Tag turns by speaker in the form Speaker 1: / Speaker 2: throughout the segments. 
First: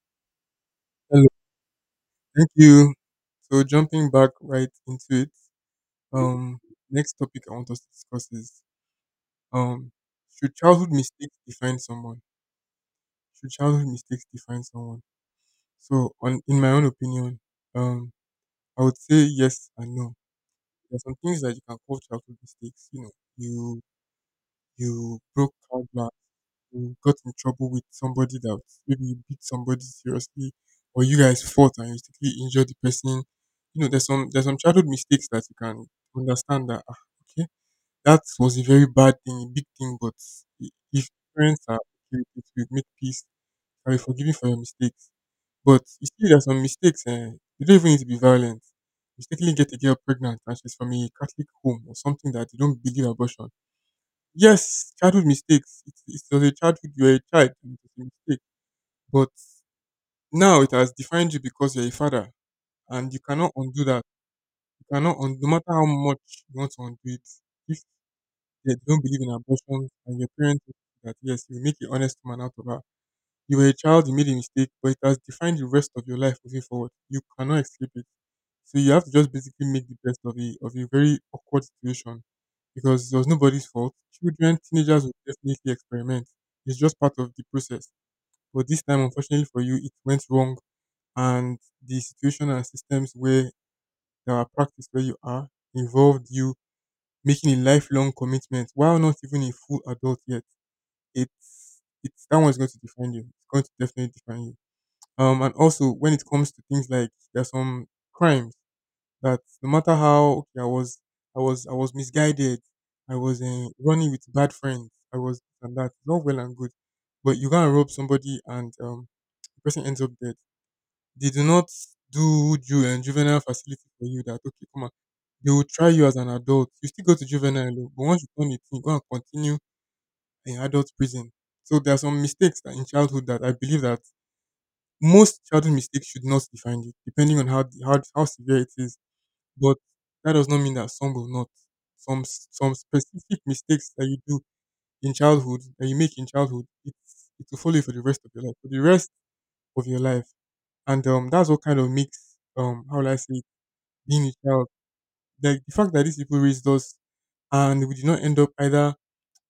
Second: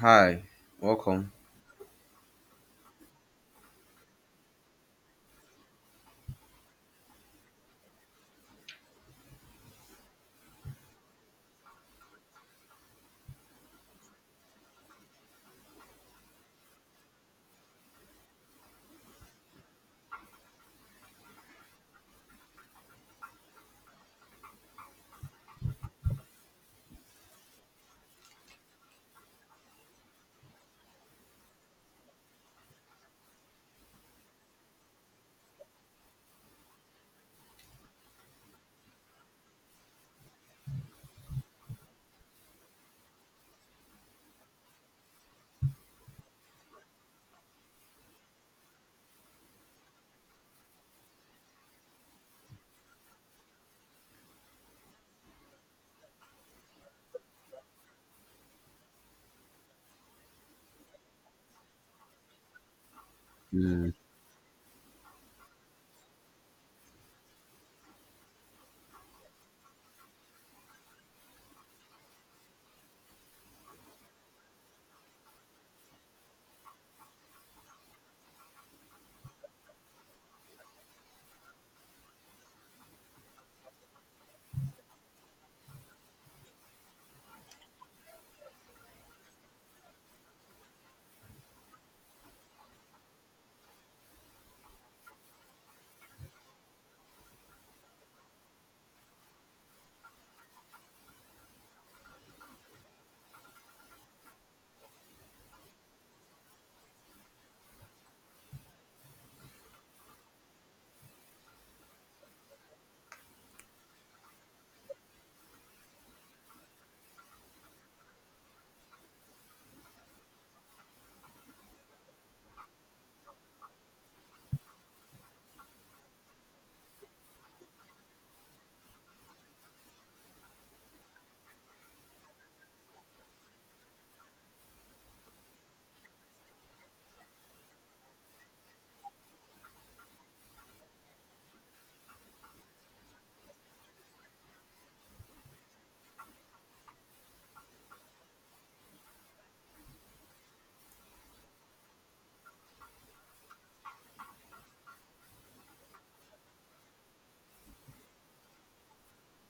Speaker 1: Hi,
Speaker 2: Hello,
Speaker 1: welcome.
Speaker 2: thank you. So jumping back right into it, um, next topic I want us to discuss is um, should childhood mistakes define someone? Should childhood mistakes define someone? So on in my own opinion, um, I would say yes and no. There are some things that you can call childhood mistakes. You you broke card, you got in trouble with somebody that maybe you beat somebody seriously, or you guys fought and you secretly injured the person. There's some childhood mistakes that you can understand that okay, that was a very bad thing, a big thing, but if parents are okay with it, we make peace and be forgiving for your mistakes. But you see there's some mistakes and you don't even need to be violent. Mistakenly get a girl pregnant and she's from a Catholic home or something that they don't believe abortion. Yes, childhood mistakes. It was a childhood, you were a child, and it was a mistake. But now it has defined you because you're a father, and you cannot undo
Speaker 1: Mm.
Speaker 2: that. You cannot, no matter how much you want to undo it, if they don't believe in abortion and your parents do that, yes, you make an honest man out of her. You were a child, you made a mistake, but it has defined the rest of your life moving forward. You cannot escape it. So you have to just basically make the best of a very awkward situation because it was nobody's fault. Children, teenagers will definitely experiment. It's just part of the process. But this time, unfortunately for you, it went wrong, and the situation and systems where there are practice where you are involved you making a lifelong commitment while not even a full adult yet. It's that one's going to define you. It's going to definitely define you. And also when it comes to things like there are some crimes that no matter how okay, I was misguided, I was running with bad friends, I was this and that. It's all well and good, but you can rob somebody and the person ends up dead. They do not do you and juvenile facility for you. That okay, come on. They will try you as an adult. You still go to juvenile, oh, but once you turn 18, you go and continue in adult prison. So there are some mistakes that in childhood that I believe that most childhood mistakes should not define you, depending on how severe it is. But that does not mean that some will not. Some specific mistakes that you do in childhood, that you make in childhood, it will follow you for the rest of your life, for the rest of your life. And that's what kind of makes how will I say, it, being a child. Like the fact that these people raised us and we did not end up either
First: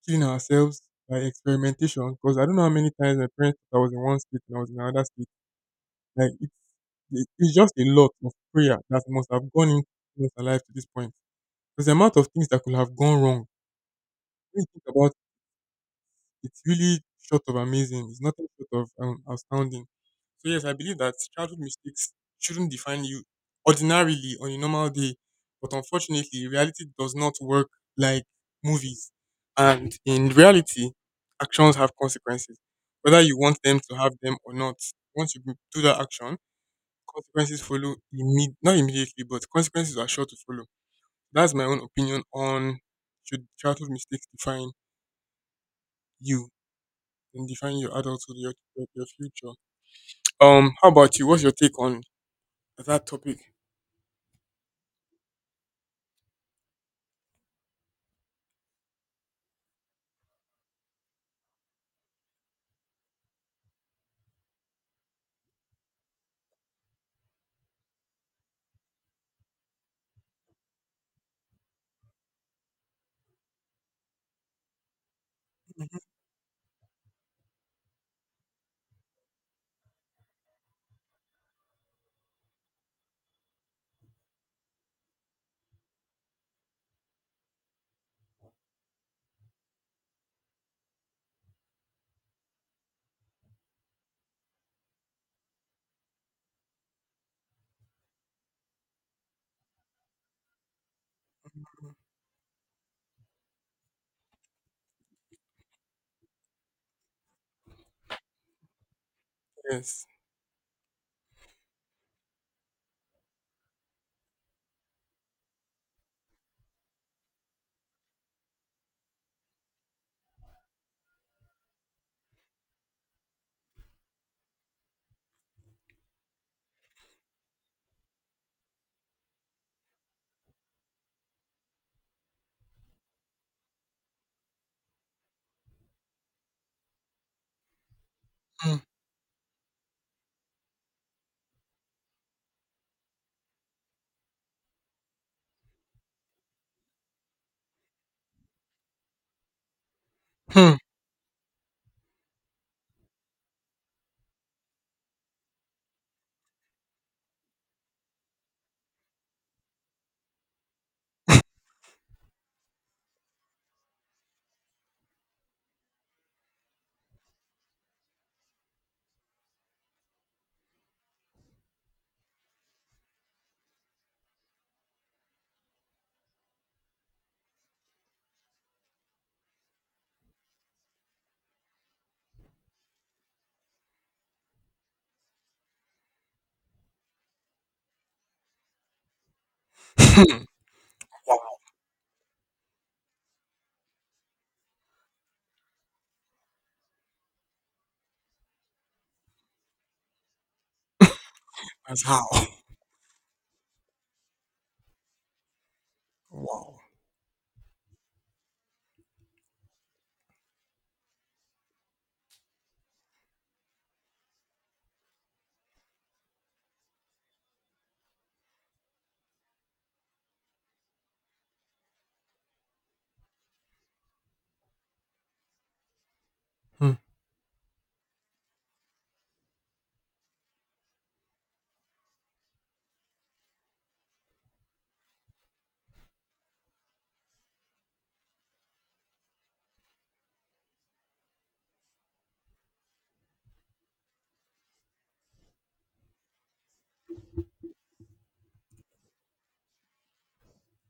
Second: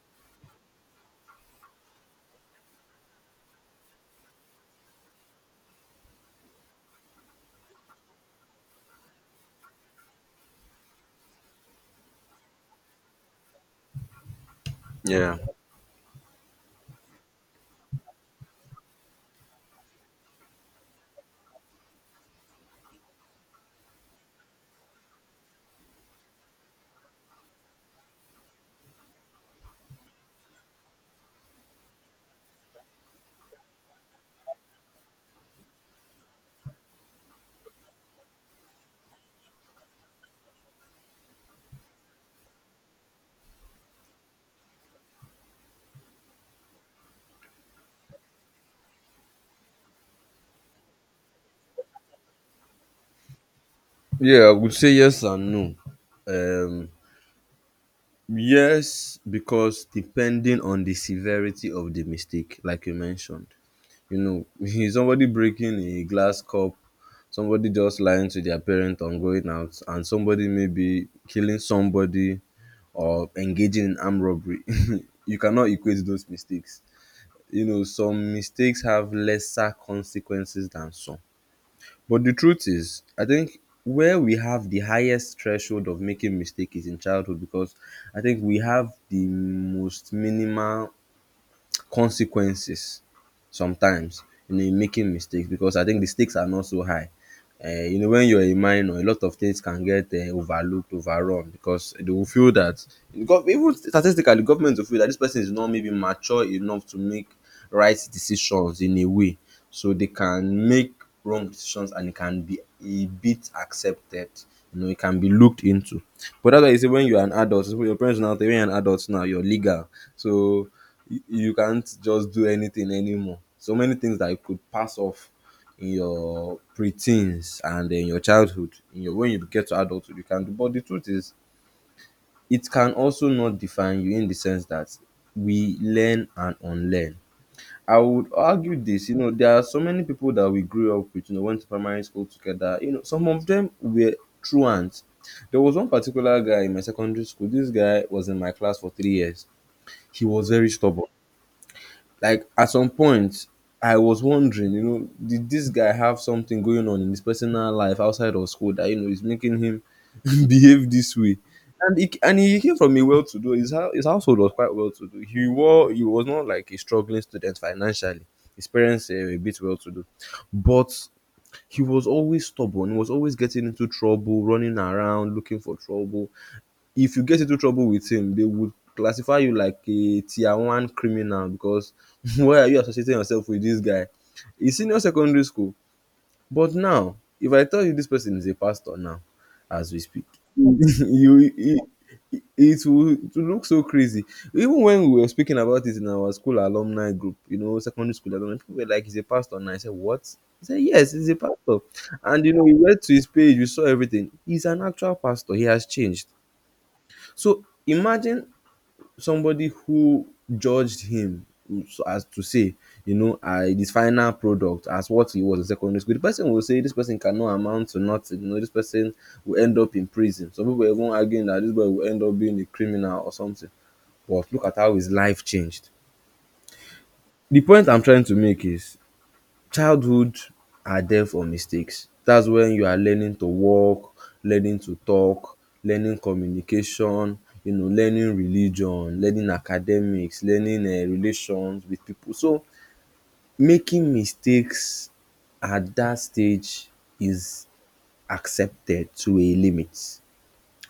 Speaker 2: killing ourselves by experimentation. Because I don't know how many times my parents thought I was in one state and I was in another state. Like it's just a lot of prayer that must have gone into to alive to this point. Because the amount of things that could have gone wrong, when you think about it,
Speaker 1: Yeah.
Speaker 2: it's really short of amazing. It's nothing short of outstanding. So yes, I believe that childhood mistakes shouldn't define you ordinarily on a normal day. But unfortunately, reality does not work like movies. And in reality, actions have consequences, whether you want them to have them or not. Once you do that action, consequences follow not immediately, but consequences are sure to follow. That's my own opinion on should childhood mistakes define you and define your adulthood, your future. How about you? What's your take on that topic?
Speaker 1: Yeah, I would say yes and no. Um, yes, because depending on the severity of the mistake, like you mentioned, you know, if somebody breaking a glass cup, somebody just lying to their parent on going out, and somebody maybe killing somebody or engaging in armed robbery, you cannot equate those mistakes. You know, some mistakes have lesser consequences than some. But the truth is, I think where we have the highest threshold of making mistake is in childhood because I think we have the most minimal consequences sometimes, you know, in making mistakes because I think the stakes are not so high. You know, when you're a minor, a lot of things can get overlooked, overrun because they will feel that, gov- even statistically, government will feel that this person is not maybe mature enough to make right decisions in a way, so
Speaker 2: Yes.
Speaker 1: they can make wrong decisions and it can be a bit accepted, you know, it can be looked into. But that's why you say when you're an adult, so your parents now tell you when you're an adult now you're legal, so you can't just do anything anymore. So many things that you could pass off in your preteens and in your childhood, in your when you get to adulthood you can do. But the truth is it can also not define you, in the sense that we learn and unlearn. I would
Speaker 2: Hmm.
Speaker 1: argue this, you know, there are so many people that we grew up with, you know, went to primary school together. You know, some of them were truants. There was one particular guy in my secondary school. This guy was in my class for 3 years. He was very
Speaker 2: Hmm.
Speaker 1: stubborn, like at some point I was wondering, you know, did this guy have something going on in his personal life outside of school that, you know, is making him behave this way. And he came from a well-to-do, his, hou- his household was quite well-to-do, he wore he was not like a struggling student financially, his parents were a bit well-to-do. But he was always stubborn, he was always getting into trouble, running around looking for trouble. If you get into trouble with him, they would classify you like a tier one criminal because why are you associating yourself with this guy? He's senior secondary school. But now, if I tell you this person is a pastor now, as we speak, you
Speaker 2: Wow.
Speaker 1: it, it, it will look so crazy. Even when we were speaking about it in our school alumni group, you know, secondary school alumni, people were like, he's a pastor. And I said, what? He said, yes, he's a pastor.
Speaker 2: That's
Speaker 1: And,
Speaker 2: how.
Speaker 1: you know, we went to his page, we saw everything. He's an actual pastor. He has changed.
Speaker 2: Wow.
Speaker 1: So imagine somebody who judged him so as to say, you know, this final product as what he was in secondary school. The person will say this person cannot amount to nothing. You know, this person will end up in prison. Some people were even arguing that this boy will end up being a criminal or something. But look at how his life changed.
Speaker 2: Hmm.
Speaker 1: The point I'm trying to make is, childhood are there for mistakes. That's when you are learning to walk, learning to talk, learning communication, you know, learning religion, learning academics, learning relations with pipu. So making mistakes at that stage is accepted to a limit.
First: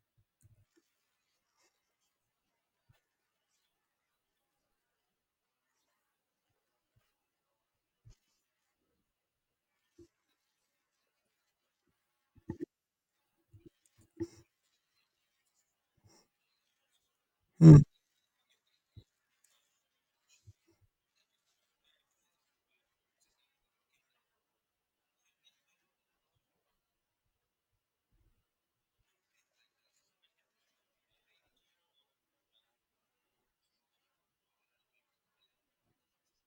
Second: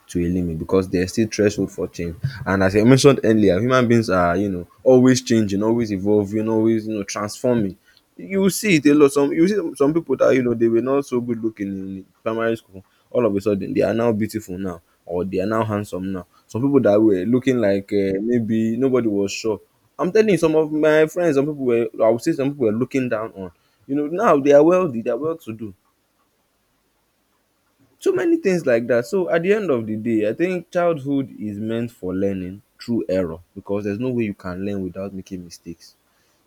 Speaker 1: To a limit because there's still threshold for change. And as I mentioned earlier, human beings are, you know, always changing, always evolving, always, you know, transforming. You will see it a lot. Some you see some people that you know they were not so good looking in primary school. All of a sudden, they are now beautiful now, or they are now handsome now. Some people that were looking
Speaker 2: Hmm.
Speaker 1: like maybe nobody was sure. I'm telling you, some of my friends, some people were, I would say, some people were looking down on. You know, now they are wealthy, they are well to do. So many things like that. So at the end of the day, I think childhood is meant for learning through error because there's no way you can learn without making mistakes.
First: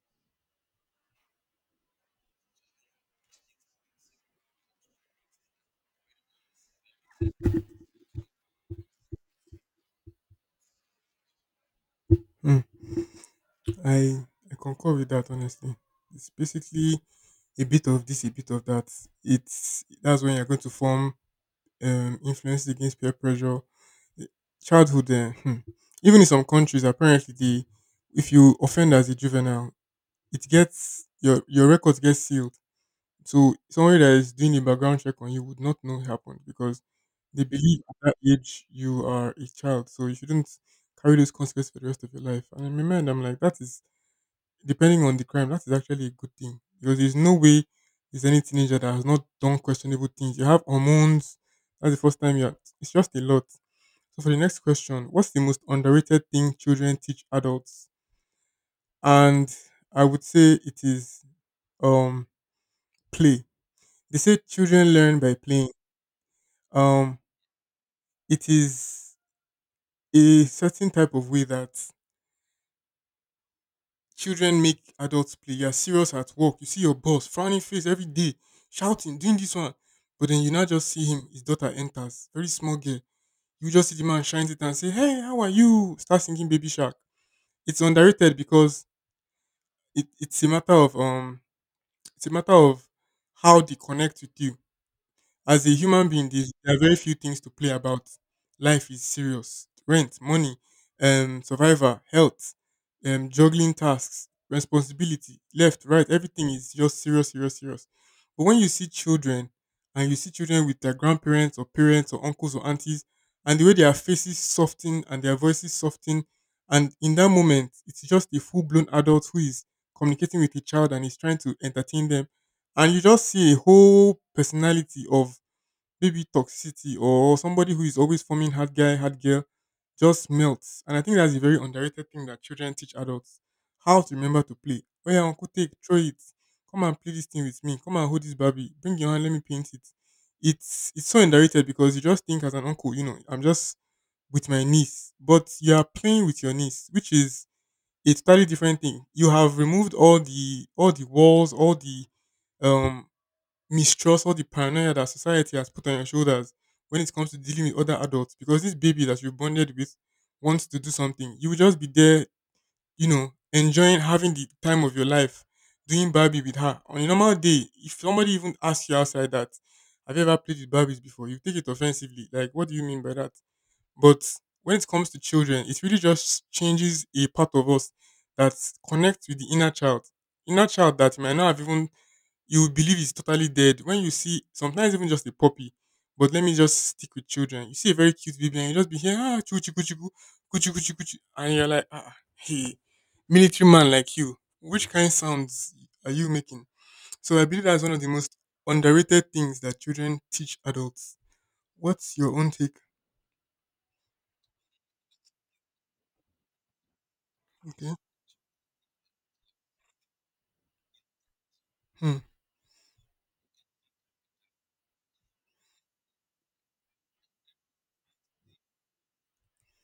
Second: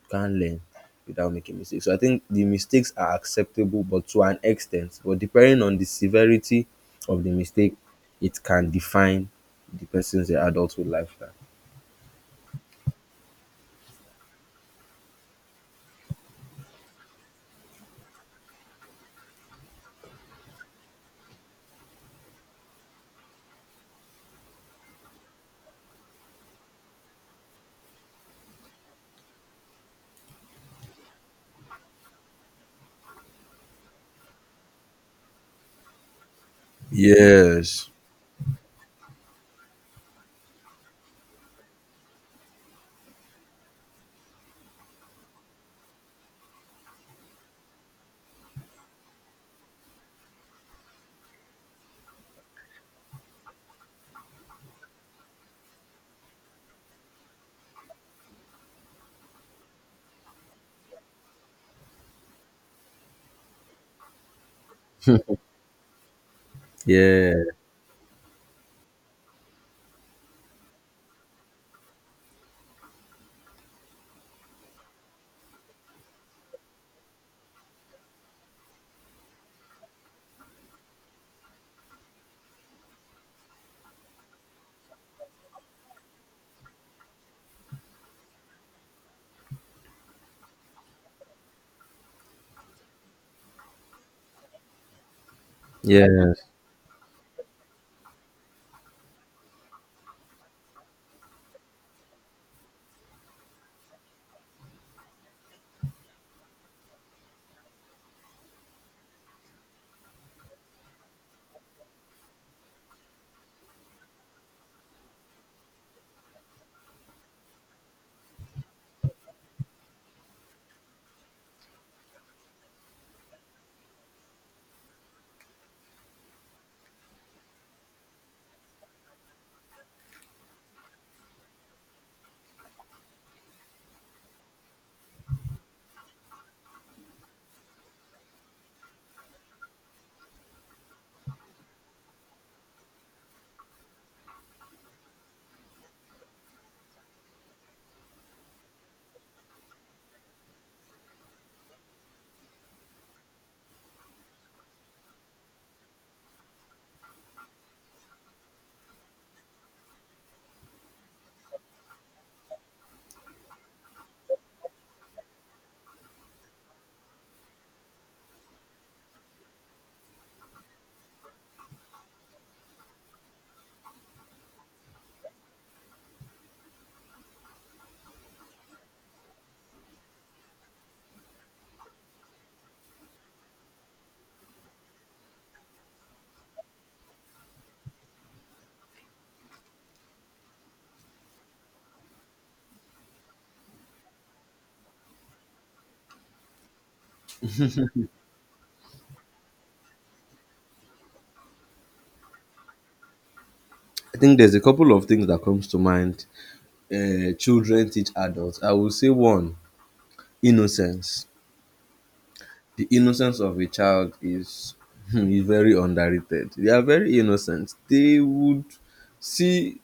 Speaker 1: You can't learn without making mistakes. So I think the mistakes are acceptable but to an extent, but depending on the severity of the mistake, it can define the person's adulthood lifestyle.
Speaker 2: Hmm. I I concur with that honestly. It's basically a bit of this, a bit of that. It's that's when you're going to form influence against peer pressure. eh, Childhood, Even in some countries, apparently, the if you offend as a juvenile, it gets your records get sealed. So somebody that is doing a background check on you would not know it happened because they believe
Speaker 1: Yes.
Speaker 2: at that age you are a child, so you shouldn't carry those consequences for the rest of your life. And in my mind, I'm like, that is depending on the crime, that is actually a good thing because there's no way there's any teenager that has not done questionable things. You have hormones. That's the first time you're. It's just a lot. So for the next question, what's the most underrated thing children teach adults? And I would say it is um play. They say children learn by playing. Um,
Speaker 1: Yeah.
Speaker 2: it is a certain type of way that children make adults play. You're serious at work. You see your boss frowning face every day, shouting, doing this one. But then you now just see him, his daughter enters, very small girl. You just see the man shines it and say, hey, how are you? Start singing Baby Shark. It's underrated because it, it's a matter of um it's a matter of how they connect with you. As a human being,
Speaker 1: Yes.
Speaker 2: there's, there are very few things to play about. Life is serious. Rent, money, survivor, health, juggling tasks, responsibility, left, right, everything is just serious, serious, serious. But when you see children and you see children with their grandparents or parents or uncles or aunties, and the way their faces soften and their voices soften, and in that moment, it's just a full blown adult who is communicating with a child and is trying to entertain them. And you just see a whole personality of maybe toxicity or somebody who is always forming hard guy, hard girl just melts. And I think that's a very underrated thing that children teach adults how to remember to play. Oh, yeah, Uncle, take, throw it. Come and play this thing with me. Come and hold this Barbie. Bring your hand, let me paint it. It's so underrated because you just think as an uncle, I'm just with my niece, but you are playing with your niece, which is a totally different thing. You have removed all the walls, all the um mistrust, all the paranoia that society has put on your shoulders when it comes to dealing with other adults because this baby that you bonded with wants to do something. You will just be there, enjoying having the time of your life doing Barbie with her. On a normal day, if somebody even asks you outside that, have you ever played with Barbies before? You take it offensively. Like, what do you mean by that? But when it comes to children, it really just changes a part of us that connects with the inner child. Inner child that you might not have even you will believe it's totally dead. When you see sometimes even just a puppy, but let me just stick with children. You see a very cute baby and you just be here, choo choo choo choo choo choo choo, and you're like, hey, military man like you, which kind sounds are you making? So I believe that's one of the most underrated things that children teach adults. What's your own take?
Speaker 1: I think there's a couple of things that comes to mind. Children
Speaker 2: Okay.
Speaker 1: teach adults. I will say one, innocence.
Speaker 2: Hmm.
Speaker 1: The innocence of a child is is very underrated. They are very innocent. They would see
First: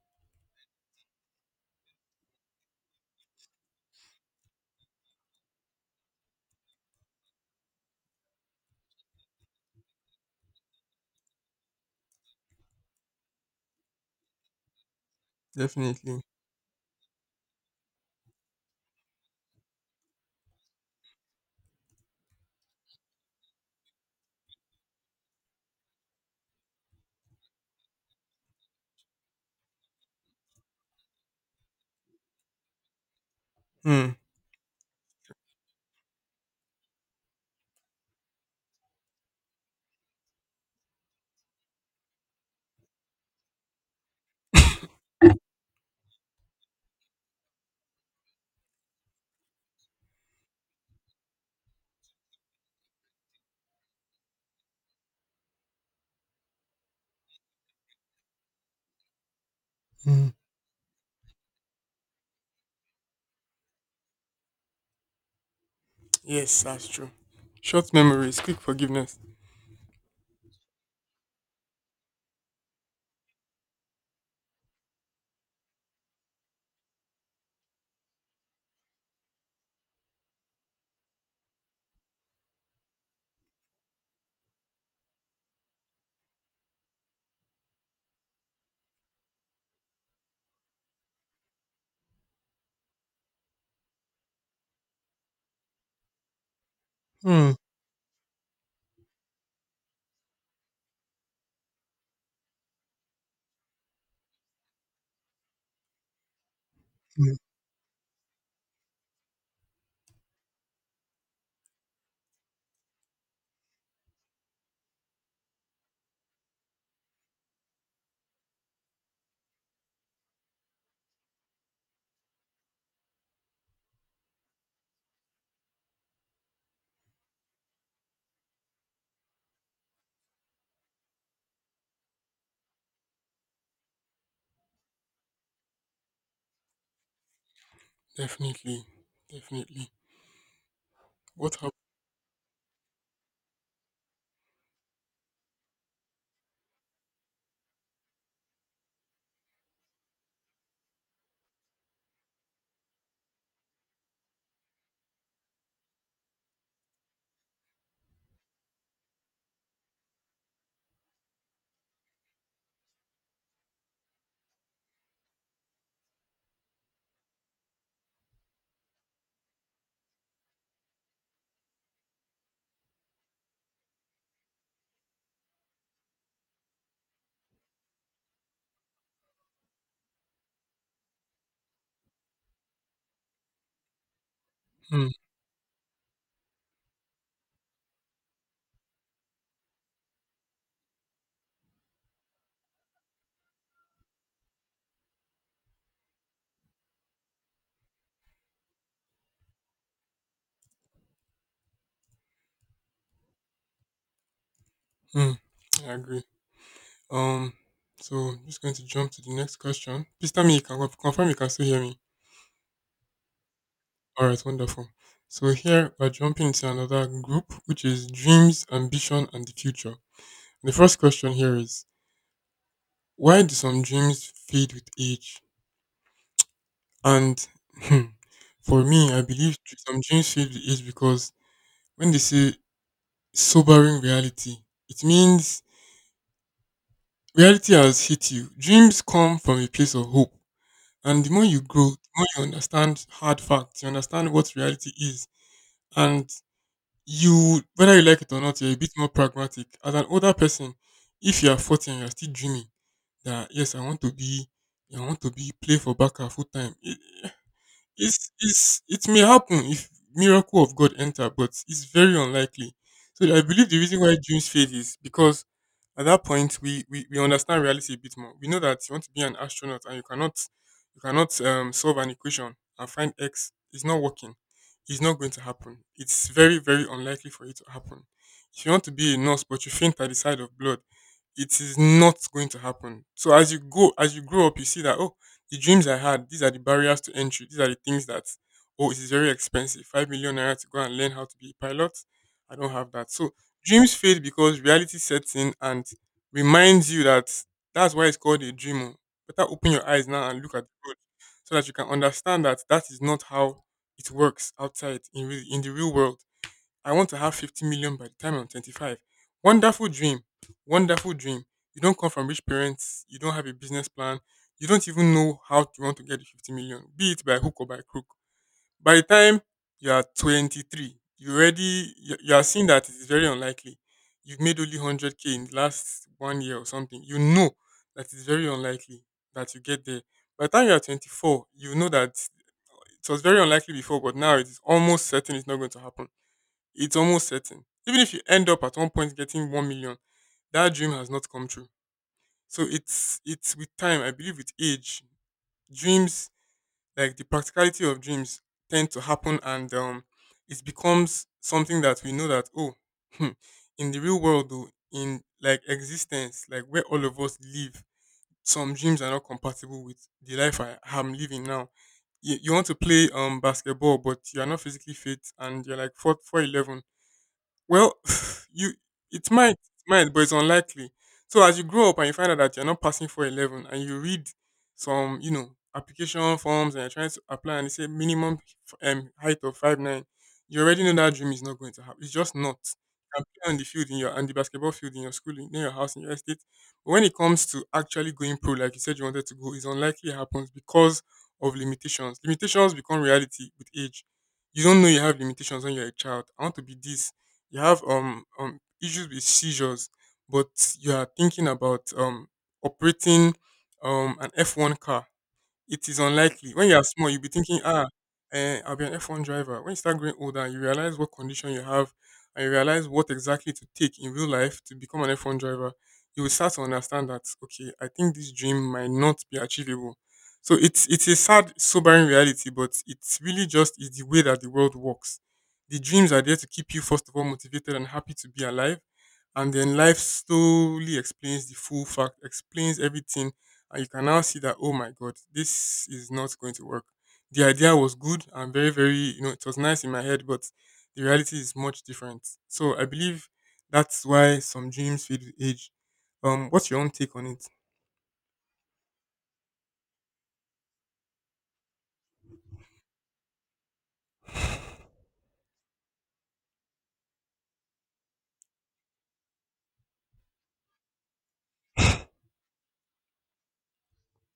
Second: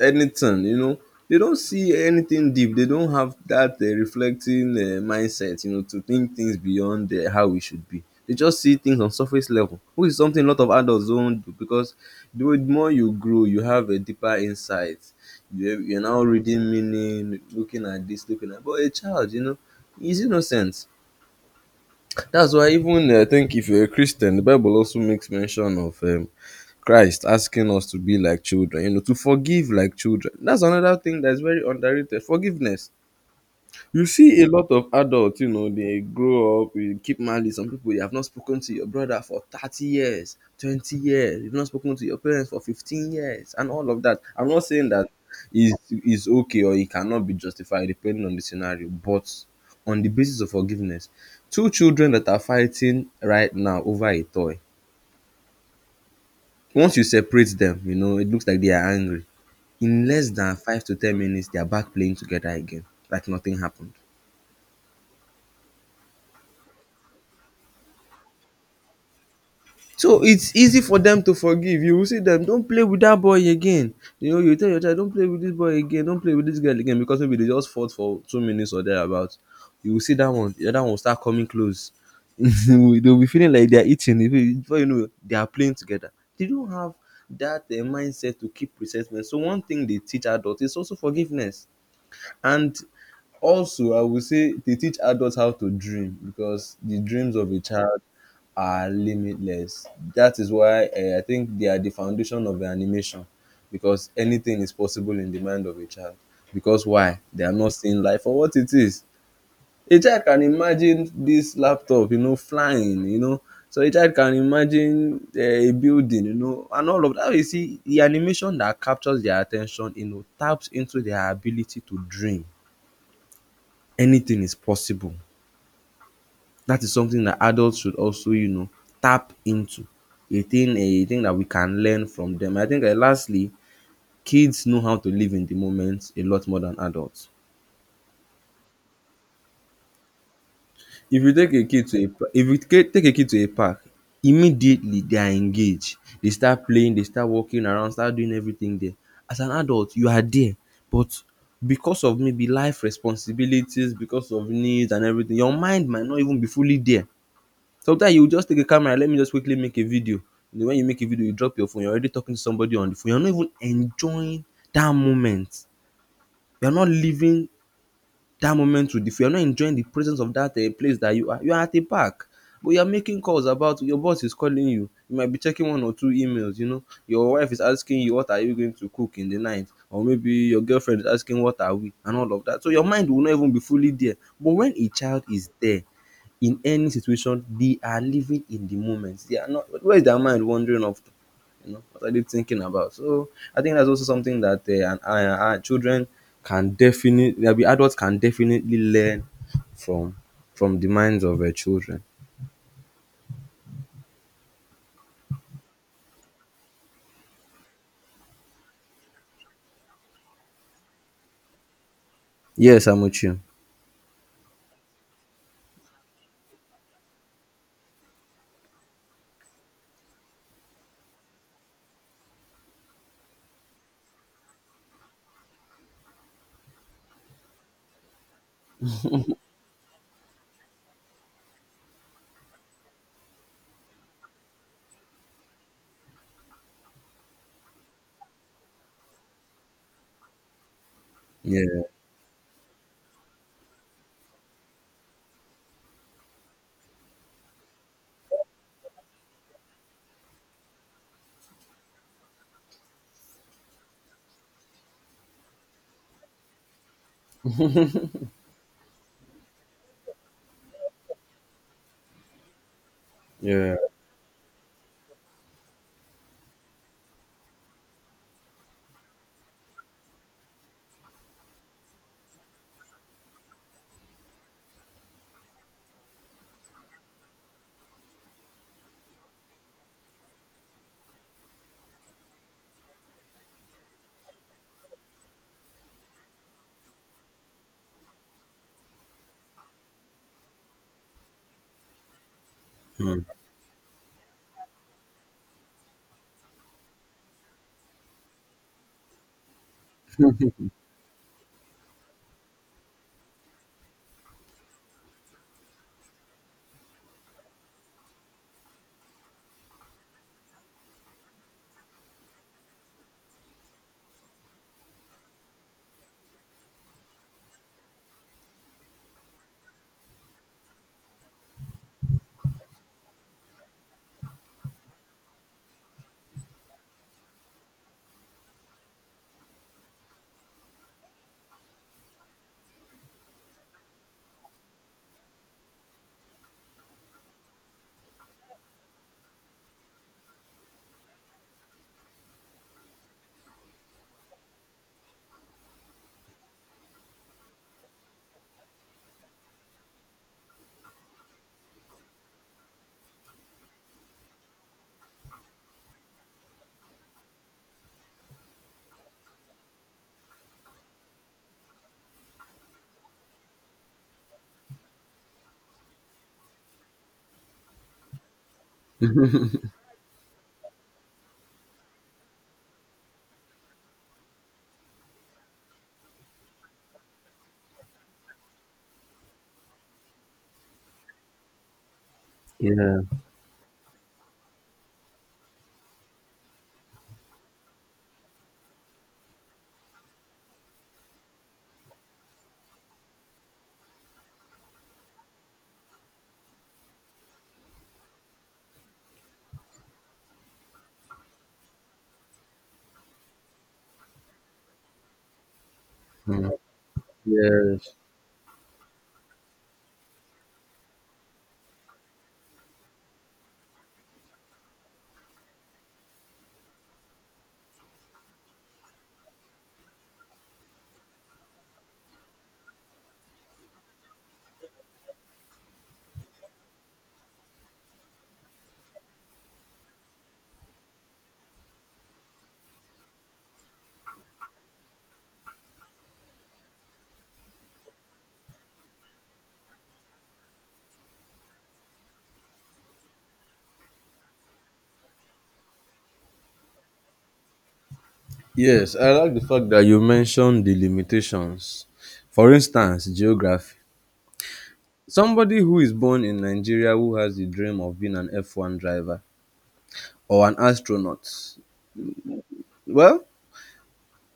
Speaker 1: anything, you know. They don't see anything deep. They don't have that reflecting mindset, you know, to think things beyond how it should be. They just see things on surface level, which is something a lot of adults don't do because the more you grow, you have a deeper insight. You're now
Speaker 2: Definitely.
Speaker 1: reading meaning, looking at this, looking at. But a child, you know, is innocent. That's why even I think if you're a Christian, the Bible also makes mention of Christ asking us to be like children, you know, to forgive like children. That's another thing that's very underrated. Forgiveness. You
Speaker 2: Hmm.
Speaker 1: see a lot of adults, you know, they grow up, you keep malice. Some people you have not spoken to your brother for 30 years, 20 years, you've not spoken to your parents for 15 years, and all of that. I'm not saying that is okay or it cannot be justified depending on the scenario, but on the basis of forgiveness, two children that are fighting right now over a toy, once you separate them, you know, it looks like they are angry. In
Speaker 2: Hmm.
Speaker 1: less than 5 to 10 minutes, they are back playing together again, like nothing happened.
Speaker 2: Yes, that's true. Short memories, quick forgiveness.
Speaker 1: So it's easy for them to forgive. You will see them, don't play with that boy again. You know, you tell your child, don't play with this boy again, don't play with this girl again, because maybe they just fought for 2 minutes or thereabouts. You will see that one, the other one will start coming close. They'll be feeling like they're eating. Even before you know, it, they are playing together. They don't have that mindset to keep resentment. So one thing they teach adults is also forgiveness. And also, I would say they teach adults how to dream because the dreams of
Speaker 2: Hmm.
Speaker 1: a child are limitless. That is why I think they are the foundation of the animation because anything is possible in the mind of a child. Because why?
Speaker 2: Hmm.
Speaker 1: They are not seeing life for what it is. A child can imagine this laptop, you know, flying, you know. So a child can imagine a building, you know, and all of that. You see, the animation that captures their attention, you know, taps into their ability to dream. Anything is possible. That is something that adults should also, you know, tap into. A thing, that we can learn from them. I think lastly, kids know how to live in the moment a lot more than adults.
Speaker 2: Definitely, definitely.
Speaker 1: if you take
Speaker 2: What
Speaker 1: a kid to a pa- if you ca- take a kid to a park, immediately they are engaged, they start playing, they start walking around, start doing everything there. As an adult, you are there, but because of maybe life responsibilities, because of needs and everything, your mind might not even be fully there. Sometimes you go just take a camera, let me just quickly make a video. And when you make a video, you drop your phone, you're already talking to somebody on the phone, you're not even enjoying that moment, you're not living that moment with the phone. You're not enjoying the presence of that place that you are at a park, but you're making calls about your boss is calling you, you might be checking one or two emails, you know, your wife is asking you what are you going to cook in the night, or maybe your girlfriend is asking what are we, and all of that. So your mind will not even be fully there. But when a
Speaker 2: happened?
Speaker 1: child is there, in any situation, they are living in the moment, they are not, where is their mind wandering off to, you know, what are they thinking about. So I think that's also something that children can definitely, I mean, adults can definitely learn from from the minds of children.
Speaker 2: Mm, I agree. Um, so I'm just going to jump to the next question. Please tell me you can confirm you can still hear me.
Speaker 1: Yes, I'm with you.
Speaker 2: All right, wonderful. So here we're jumping to another group, which is dreams, ambition, and the future. The first question here is why do some dreams fade with age? And hmm, for me, I believe some dreams fade with age because when they say sobering reality, it means reality has hit you. Dreams come from a place of hope. And the more you grow,
Speaker 1: Yeah.
Speaker 2: the more you understand hard facts, you understand what reality is. And you, whether you like it or not, you're a bit more pragmatic. As an older person, if you are 40 and you're still dreaming that, yes, I want to be, I want to be, play for Baka full time, it may happen if miracle of God enter, but it's very unlikely. So I believe
Speaker 1: Yeah.
Speaker 2: the reason why dreams fade is because at that point we understand reality a bit more. We know that you want to be an astronaut and you cannot solve an equation and find X. It's not working. It's not going to happen. It's very very unlikely for it to happen. If you want to be a nurse but you faint at the side of blood, it is not going to happen. So as you grow up, you see that, oh, the dreams I had, these are the barriers to entry. These are the things that, oh, it is very expensive. 5 million naira to go and learn how to be a pilot. I don't have that.
Speaker 1: Mm,
Speaker 2: So dreams fade because reality sets in and reminds you that's why it's called a dreamer. Better open your eyes now and look at the road so that you can understand that that is not how it works outside in, in the real world. I want to have 50 million by the time I'm 25. Wonderful dream. Wonderful dream. You don't come from rich parents. You don't have a business plan. You don't even know how you want to get the 50 million, be it by hook or by crook. By the time you are 23, you already, you are seeing that it is very unlikely. You've made only 100K in the last one year or something. You know that it's very unlikely that you get there. By the time you are 24, you know that it was very unlikely before, but now it is almost certain. It's not going to happen. It's almost certain. Even if you end up at one point getting 1 million, that dream has not come true. So it's with time. I believe with age, dreams, like the practicality of dreams, tend to happen, and it becomes something that we know that, oh, hmm, in the real world, though, in like existence, like where all of us live, some dreams are not compatible with the life I am living now. You want to play basketball, but you're not physically fit and you're like four four eleven. Well, you it might, but it's unlikely. So as you grow up and you find out that you're not passing for 11, and you read some application forms, and you're trying to apply, and they say minimum height of 5'9", you already know that dream is not going to happen. It's just not.
Speaker 1: yeah.
Speaker 2: You can play on the field in your and the basketball field in your school, in your house, in your estate. But when it comes to actually going pro, like you said you wanted to go, it's unlikely it happens because of limitations. Limitations become reality with age. You don't know you have limitations when you're a child. I want to be this. You have issues with seizures, but you are thinking about operating an F1 car. It is
Speaker 1: Mm,
Speaker 2: unlikely. When you are small, you'll be thinking,
Speaker 1: yes.
Speaker 2: I'll be an F1 driver. When you start growing older and you realize what condition you have and you realize what exactly to take in real life to become an F1 driver, you will start to understand that, okay, I think this dream might not be achievable. So it's a sad, sobering reality, but it's really just is the way that the world works. The dreams are there to keep you, first of all, motivated and happy to be alive. And then life slowly explains the full fact, explains everything, and you can now see that, oh my god, this is not going to work. The idea was good and very very, it was nice in my head, but the reality is much different. So I believe that's why some dreams fade with age. What's your own take on it?
Speaker 1: Yes, I like the fact that you mentioned the limitations. For instance, geography. Somebody who is born in Nigeria who has the dream of being an F1 driver or an astronaut, well,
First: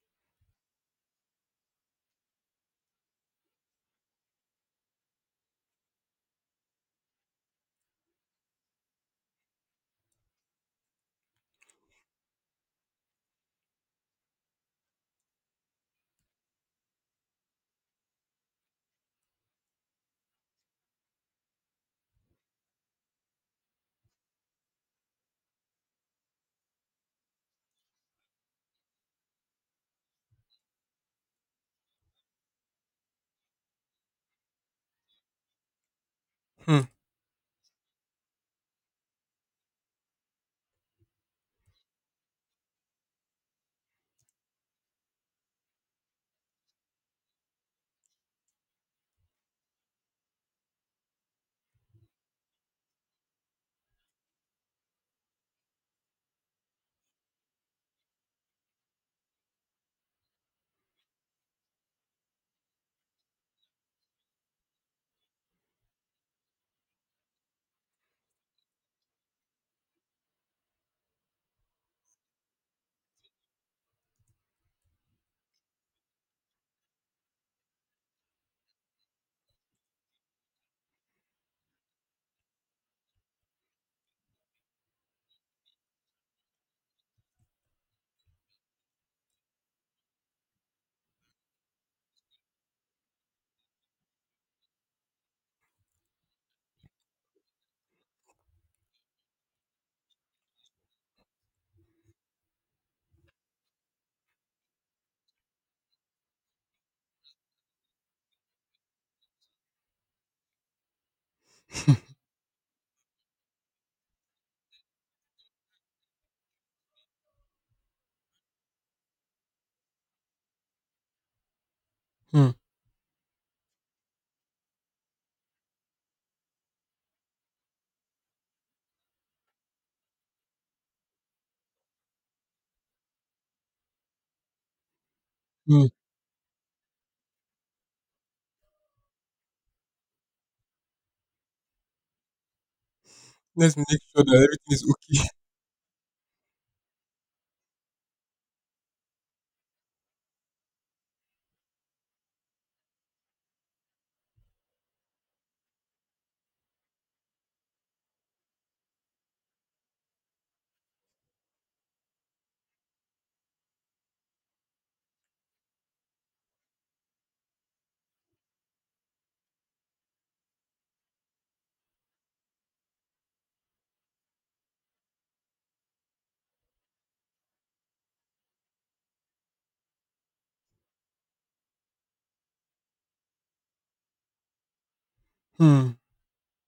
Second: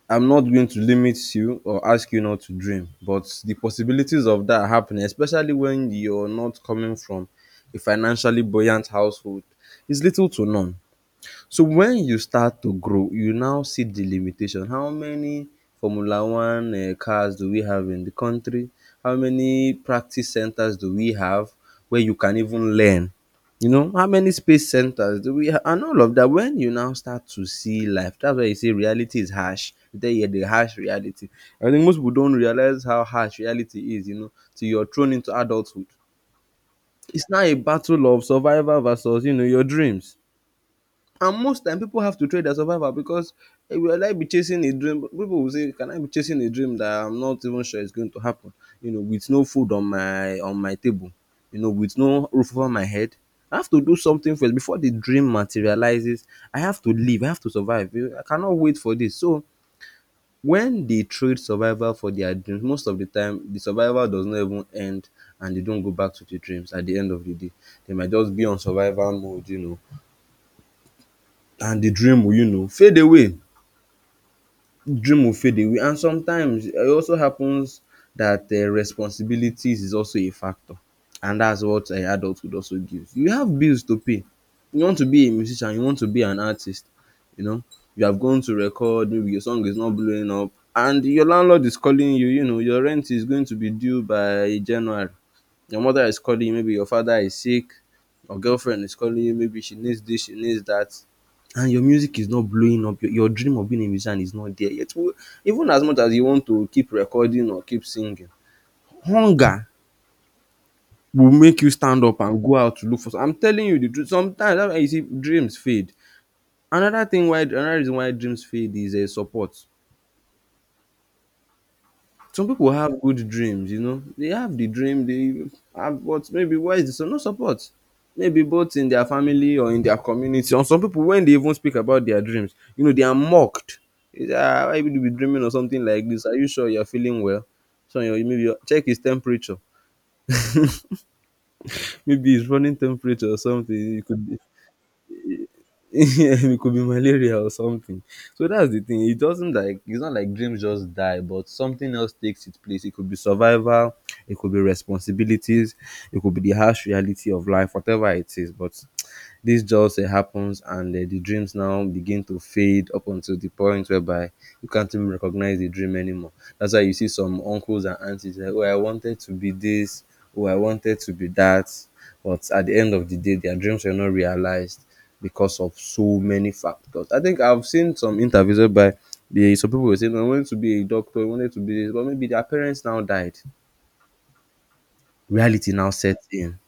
Speaker 1: I'm not going to limit you or ask you not to dream, but the possibilities of that happening, especially when you're not coming from a financially buoyant household, is little to none. So when you start to grow, you now see the limitation. How many Formula One cars do we have in the country? How many practice centers do we have where you can even learn? You know, how many space centers do we have? And all of that, when you now start to see life, that's why you say reality is harsh. Then you the harsh reality. I think most people don't realize how harsh reality is, you know, till you're thrown into adulthood.
Speaker 2: Hmm.
Speaker 1: It's now a battle of survival versus, you know, your dreams, and most time people have to trade their survival because will I be chasing a dream? People will say, "Can I be chasing a dream that I'm not even sure is going to happen? You know, with no food on my table, you know, with no roof over my head. I have to do something first before the dream materializes. I have to live. I have to survive. I cannot wait for this." So when they trade survival for their dreams, most of the time the survival does not even end, and they don't go back to the dreams at the end of the day. They might just be on survival mode, you know, and the dream will, you know, fade away. Dream will fade away. And sometimes it also happens that responsibilities is also a factor. And that's what adulthood also gives. You have bills to pay. You want to be a musician, you want to be an artist, you know. You have gone to record, maybe your song is not blowing up, and your landlord is calling you, you know, your rent is going to be due by January. Your mother is calling you, maybe your father is sick, your girlfriend is calling you, maybe she needs this, she needs that, and your music is not blowing up. Your dream of being a musician is not there yet. Even as much as you want to keep recording or keep singing, hunger will make you stand up and go out to look for. I'm telling you the truth. Sometimes that's why you see dreams fade. Another reason why dreams fade is a support. Some
Speaker 2: Hmm.
Speaker 1: people have good dreams, you know. They have the dream, they have, but maybe why is so no support? Maybe both in their family or in their community. Or some people, when they even speak about their dreams, you know, they are mocked. It's, ah, why would you be dreaming or something
Speaker 2: Hmm.
Speaker 1: like this? Are you sure you're feeling well? So you maybe your, check his temperature. Maybe his running temperature or
Speaker 2: Let's make
Speaker 1: something. It
Speaker 2: sure
Speaker 1: could
Speaker 2: that
Speaker 1: be.
Speaker 2: everything is okay.
Speaker 1: Yeah, it could be malaria or something. So that's the thing. It doesn't like it's not like dreams just die, but something else takes its place. It could be survival, it could be responsibilities, it could be the harsh reality of life, whatever it is. But this just happens, and the dreams now begin to fade up until the point whereby you can't even recognize the dream anymore. That's why you see some uncles and aunties like, "Oh, I wanted to be this. Oh, I wanted to be that." But at the end of the day, their dreams were not realized because of so many factors. I think I've seen some interviews whereby the some people were saying, "I wanted to be a doctor. I wanted to be this," but maybe their parents now died. Reality now
Speaker 2: Hmm.
Speaker 1: sets in,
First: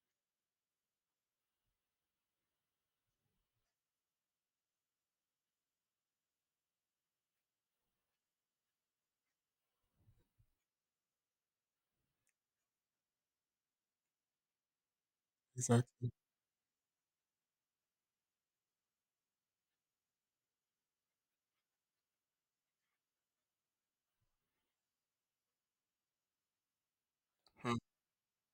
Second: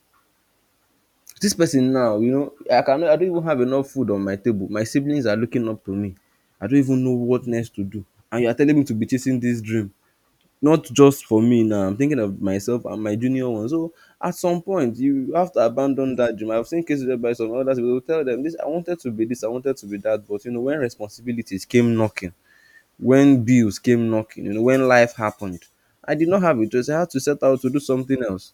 Speaker 1: this person now, you know, I cannot, I don't even have enough food on my table, my siblings are looking up to me, I don't even know what next to do, and you are telling me to be chasing this dream. Not just for me now, I'm thinking of myself and my junior ones. So at some point you have to
Speaker 2: Exactly.
Speaker 1: abandon that dream. I've seen cases whereby some others will tell them this, I wanted to be this, I wanted to be that, but you know, when responsibilities came knocking, when bills came knocking, you know, when life happened, I did not have a choice. I had to set out to
Speaker 2: Hmm.
Speaker 1: do something else.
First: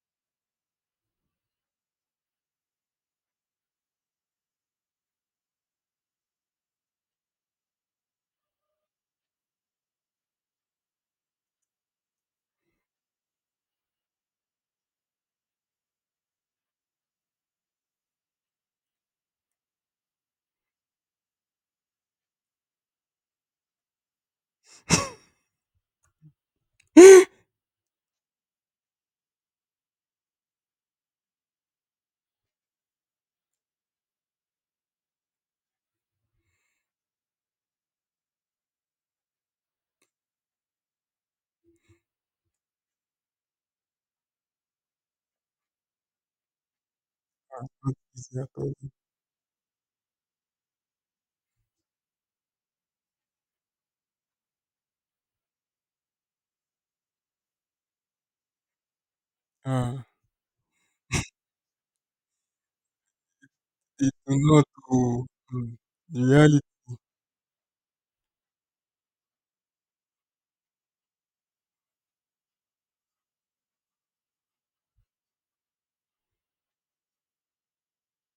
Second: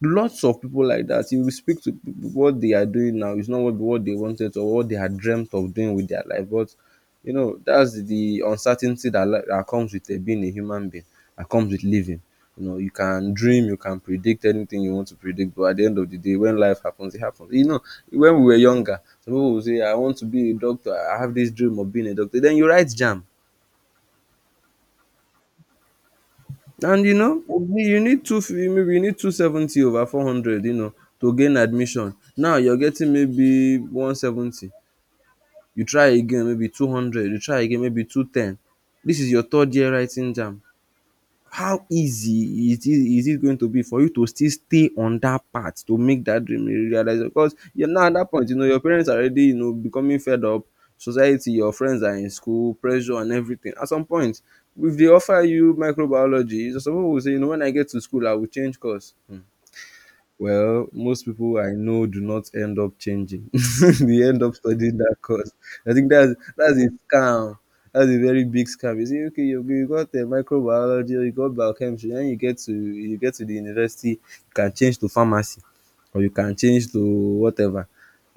Speaker 1: Lots of people like that. You will speak to people, what they are doing now is not what they wanted or what they had dreamt of doing with their life. But you know, that's the uncertainty that, that comes with being a human being, that comes with living. You know, you can dream, you can predict anything you want to predict, but at the end of the day, when life happens it happens, you know. When we were younger, some people would say, I want to be a doctor, I have this dream of being a doctor, then you write jam. And you know, you need two, maybe you need 270 over 400, you know, to gain admission. Now you're getting maybe 170. You try again, maybe 200. You try again, maybe 210. This is your third year writing jam. How easy it is it going to be for you to still stay on that path to make that dream a realize? Because you're
Speaker 2: Not
Speaker 1: now at that
Speaker 2: easy at
Speaker 1: point, you know,
Speaker 2: all.
Speaker 1: your parents are already, you know, becoming fed up, society, your friends are in school, pressure and everything. At some point, if they offer you microbiology, so some people will say, you know, when I get to school I will change course.
Speaker 2: Ah,
Speaker 1: Well, most people I know do not end up changing.
Speaker 2: it's
Speaker 1: They end up
Speaker 2: not
Speaker 1: studying that
Speaker 2: go.
Speaker 1: course.
Speaker 2: Hmm.
Speaker 1: I think
Speaker 2: The
Speaker 1: that's
Speaker 2: reality
Speaker 1: that's a scam. That's a very big scam. You see, okay, you got the microbiology, you got biochemistry, then you get to the university, you can change to pharmacy, or you can change to whatever.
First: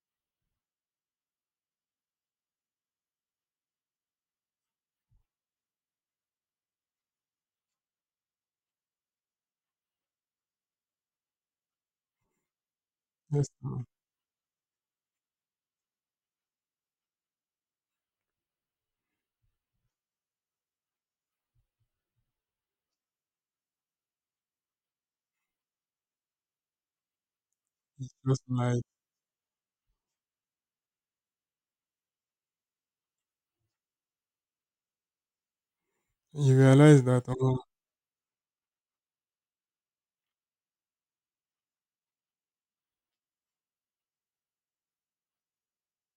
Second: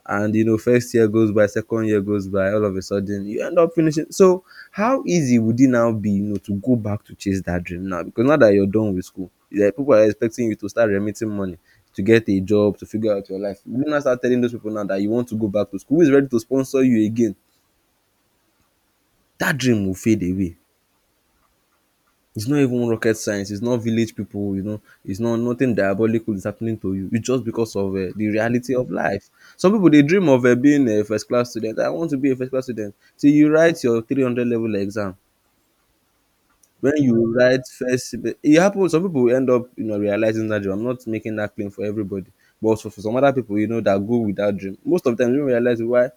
Speaker 1: And you know, first year goes by, second year goes by, all of a sudden you end up finishing. So how easy would it now be, you know, to go back to chase that dream now? Because now that you're done with school, yeah, people are expecting you to start remitting money, to get a job, to figure out your
Speaker 2: is,
Speaker 1: life. You not start telling those people now that you want to go back to school. Who is ready to sponsor you again? That dream will fade away. It's not even rocket science. It's not village people. You know, it's not nothing diabolical is happening to you. It's just because of
Speaker 2: it's
Speaker 1: the
Speaker 2: just
Speaker 1: reality
Speaker 2: like
Speaker 1: of life. Some people they dream of being a first class student. I want to be a first class student. So you write your 300 level exam.
Speaker 2: you
Speaker 1: When
Speaker 2: realize that
Speaker 1: you write first, it happens. Some people end up, you know, realizing that dream. I'm not making that claim for everybody. But also for some other people, you know, that go with that dream, most of them don't realize why.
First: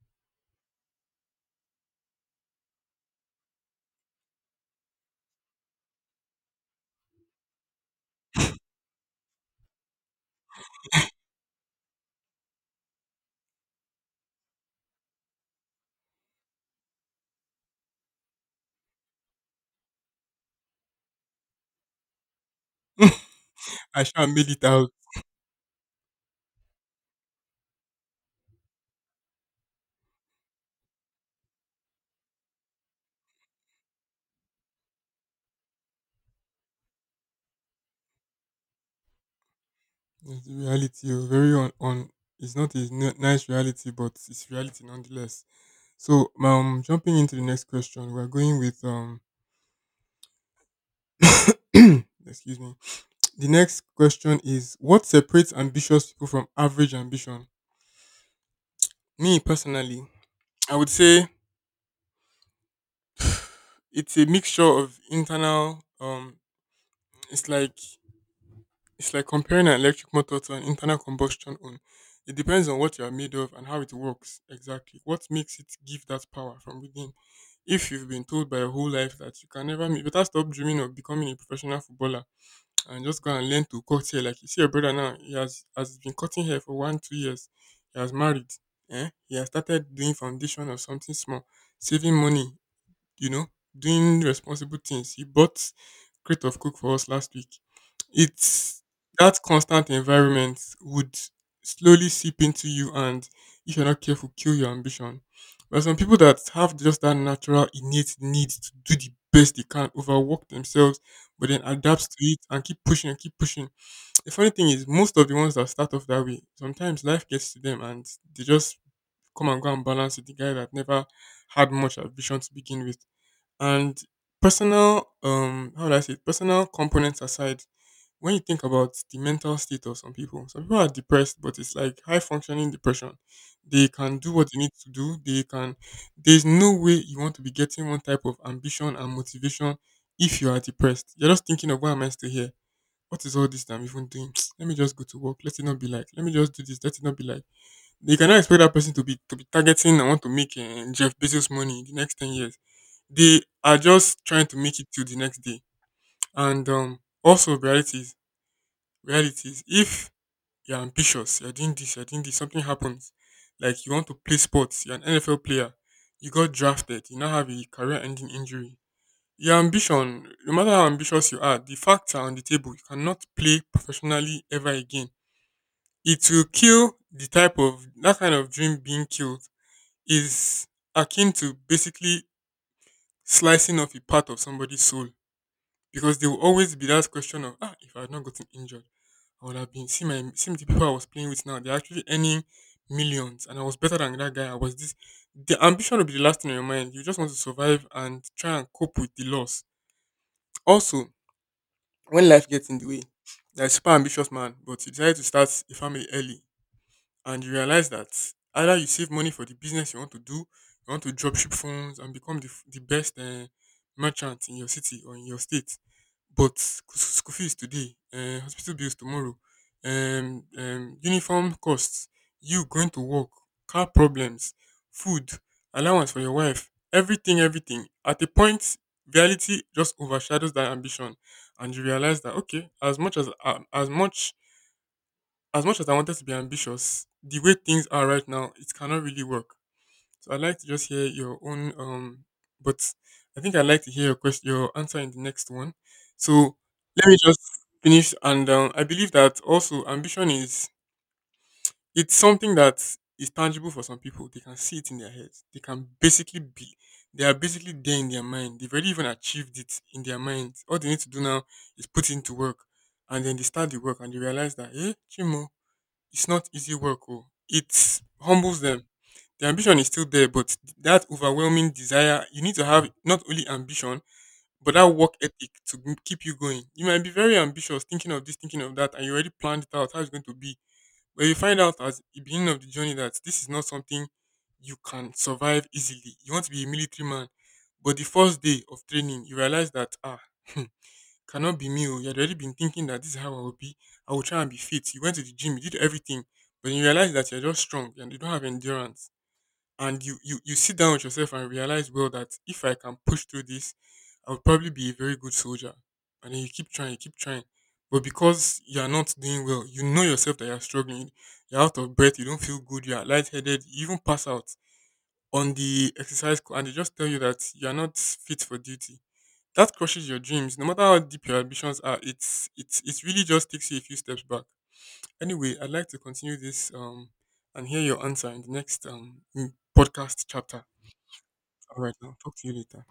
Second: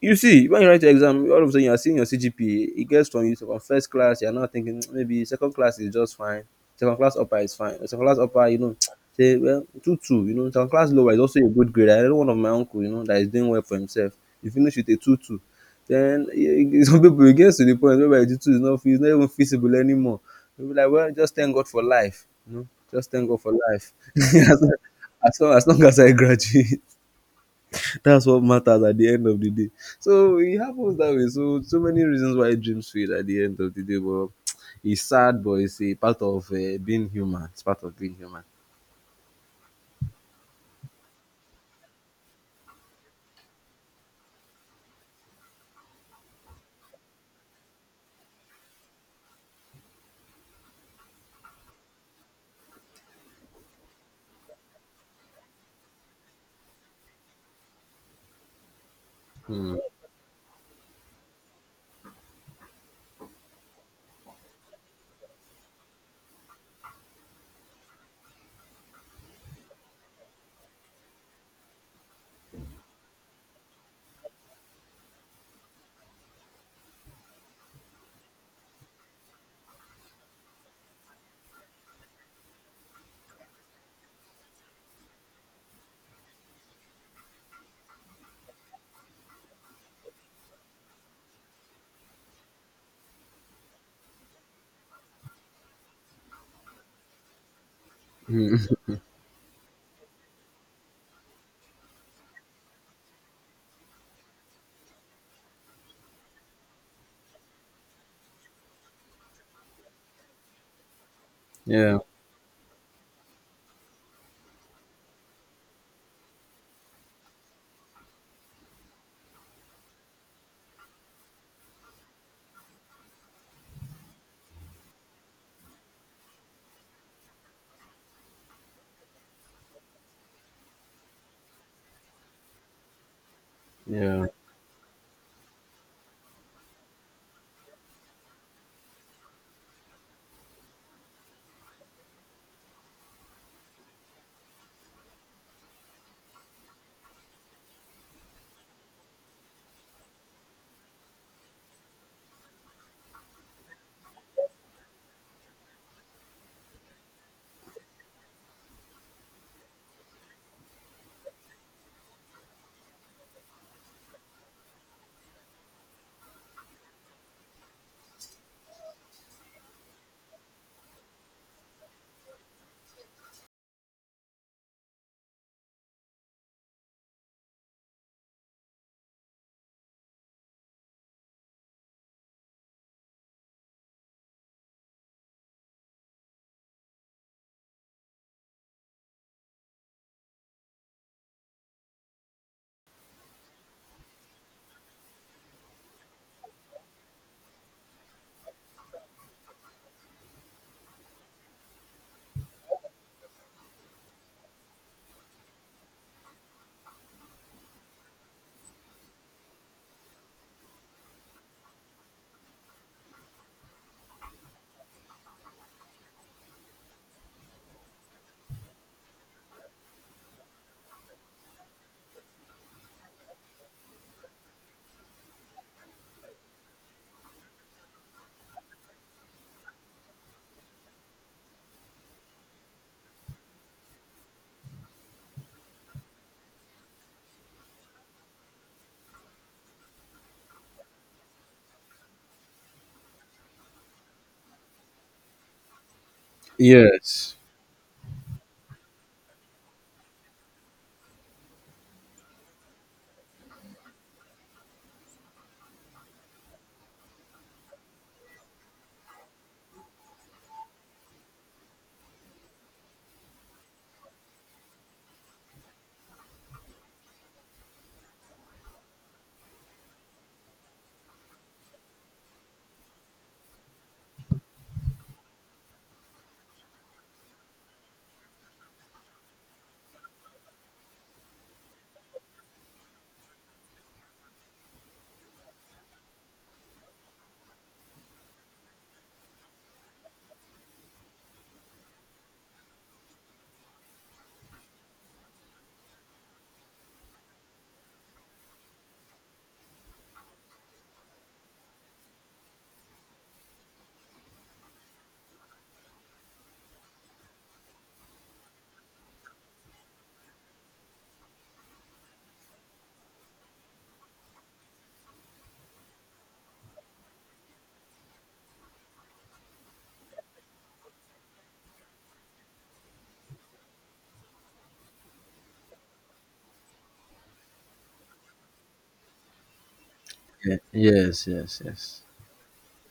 Speaker 1: You see, when you write your exam, all of a sudden you are seeing your CGPA. It gets from you to from first class. You are now thinking, "Mm, maybe second class is just fine. Second class upper is fine. Second class upper, you know, say well two two. You know, second class lower is also a good grade. I know one of my uncle, you know, that is doing well for himself. He finished with a two two." Then eh, some people it gets to the point where two two is not, it's not even feasible anymore. You be like, well, just thank God for life. You know, just thank God for life.
Speaker 2: I shall made it out.
Speaker 1: Long as I graduate. That's what matters at the end of the day. So it happens that way. So so many reasons why dreams fade at the end of the day. But it's sad, but it's a part of being human. It's part of being human.
Speaker 2: It's the reality, oh, very on, on. It's not a nice reality, but it's reality nonetheless. So, jumping into the next question, we're going with excuse me. The next question is, what separates ambitious people from average ambition? Me personally, I would say it's a mixture of internal. It's like comparing an electric motor to an internal combustion oven. It depends on what you are made of and how it works exactly. What makes it give that power from within? If you've been told by your whole life that you can never make better, stop dreaming of becoming a professional footballer and just go and learn to cut hair like you see your brother. Now he has been cutting hair for one two years, he has married, he has started doing foundation or something small, saving money, you know, doing responsible things. He bought crate of cook for us last week. It's that constant environment would slowly seep into you and, if you're not careful, kill your ambition. There are some people that have just that natural innate need to do the best they can, overwork themselves, but then
Speaker 1: Yeah.
Speaker 2: adapt to it and keep pushing and keep pushing. The funny thing is, most of the ones that start off that way, sometimes life gets to them and they just come and go and balance with the guy that never had much ambition to begin with. And personal, how do I say it? Personal components aside, when you think about the mental state of some people are depressed, but it's like high functioning depression. They can
Speaker 1: Yeah.
Speaker 2: do what they need to do. They can. There's no way you want to be getting one type of ambition and motivation if you are depressed. You're just thinking of, why am I still here? What is all this that I'm even doing? Let me just go to work. Let it not be like. Let me just do this. Let it not be like. You cannot expect that person to be targeting and want to make Jeff Bezos money in the next 10 years. They are just trying to make it till the next day. And also realities, realities. If you're ambitious, you're doing this, something happens. Like, you want to play sports, you're an NFL player, you got drafted, you now have a career-ending injury. Your ambition, no matter how ambitious you are, the facts are on the table. You cannot play professionally ever again. It will kill the type of that kind of dream being killed is akin to basically slicing off a part of somebody's soul, because there will always be that question of, if I had not gotten injured, I would have been see my see the people I was playing with now, they're actually earning millions and I was better than that guy, I was this. The ambition will be the last thing on your mind. You just want to survive and try and cope with the loss. Also, when life gets in the way, you're a super ambitious man but you decide to start a family early, and you realize that either you save money for the business you want to do, you want to dropship phones and become the, the best merchant in your city or in your state, but school fees today, hospital bills tomorrow, uniform costs, you going to work, car problems, food, allowance for your wife, everything, everything. At a point, reality just overshadows that ambition, and you realize that, okay, as much as much as I wanted to be ambitious, the way things are right now, it cannot really work. So I'd like to just hear your own but I think I'd like to hear your question your answer in the next one. So let me
Speaker 1: Yes.
Speaker 2: just finish, and I believe that also ambition is, it's something that is tangible for some people. They can see it in their heads. They can basically be, they are basically there in their mind. They've already even achieved it in their mind. All they need to do now is put into work, and then they start the work and they realize that, hey, Chimo, it's not easy work. Oh. It humbles them. The ambition is still there, but that overwhelming desire, you need to have not only ambition, but that work ethic to keep you going. You might be very ambitious, thinking of this, thinking of that, and you already planned it out how it's going to be. But you find out at the beginning of the journey that this is not something you can survive easily. You want to be a military man, but the first day of training, you realize that, cannot be me. Oh. You had already been thinking that this is how I will be. I will try and be fit. You went to the gym, you did everything, but you realize that you're just strong and you don't have endurance. And you sit down with yourself and realize, well, that if I can push through this, I will probably be a very good soldier. And then you keep trying, you keep trying. But because you are not doing well, you know yourself that you're struggling. You're out of breath, you don't feel good, you are lightheaded, you even pass out on the exercise. And they just tell you that you're not fit for duty. That crushes your dreams. No matter how deep your ambitions are, it really just takes you a few steps back. Anyway, I'd like to continue this and hear your answer in the next podcast
Speaker 1: Yeah.
Speaker 2: chapter.
Speaker 1: Yes. Yes.
Speaker 2: All right,
Speaker 1: Yes.
Speaker 2: now talk to you later.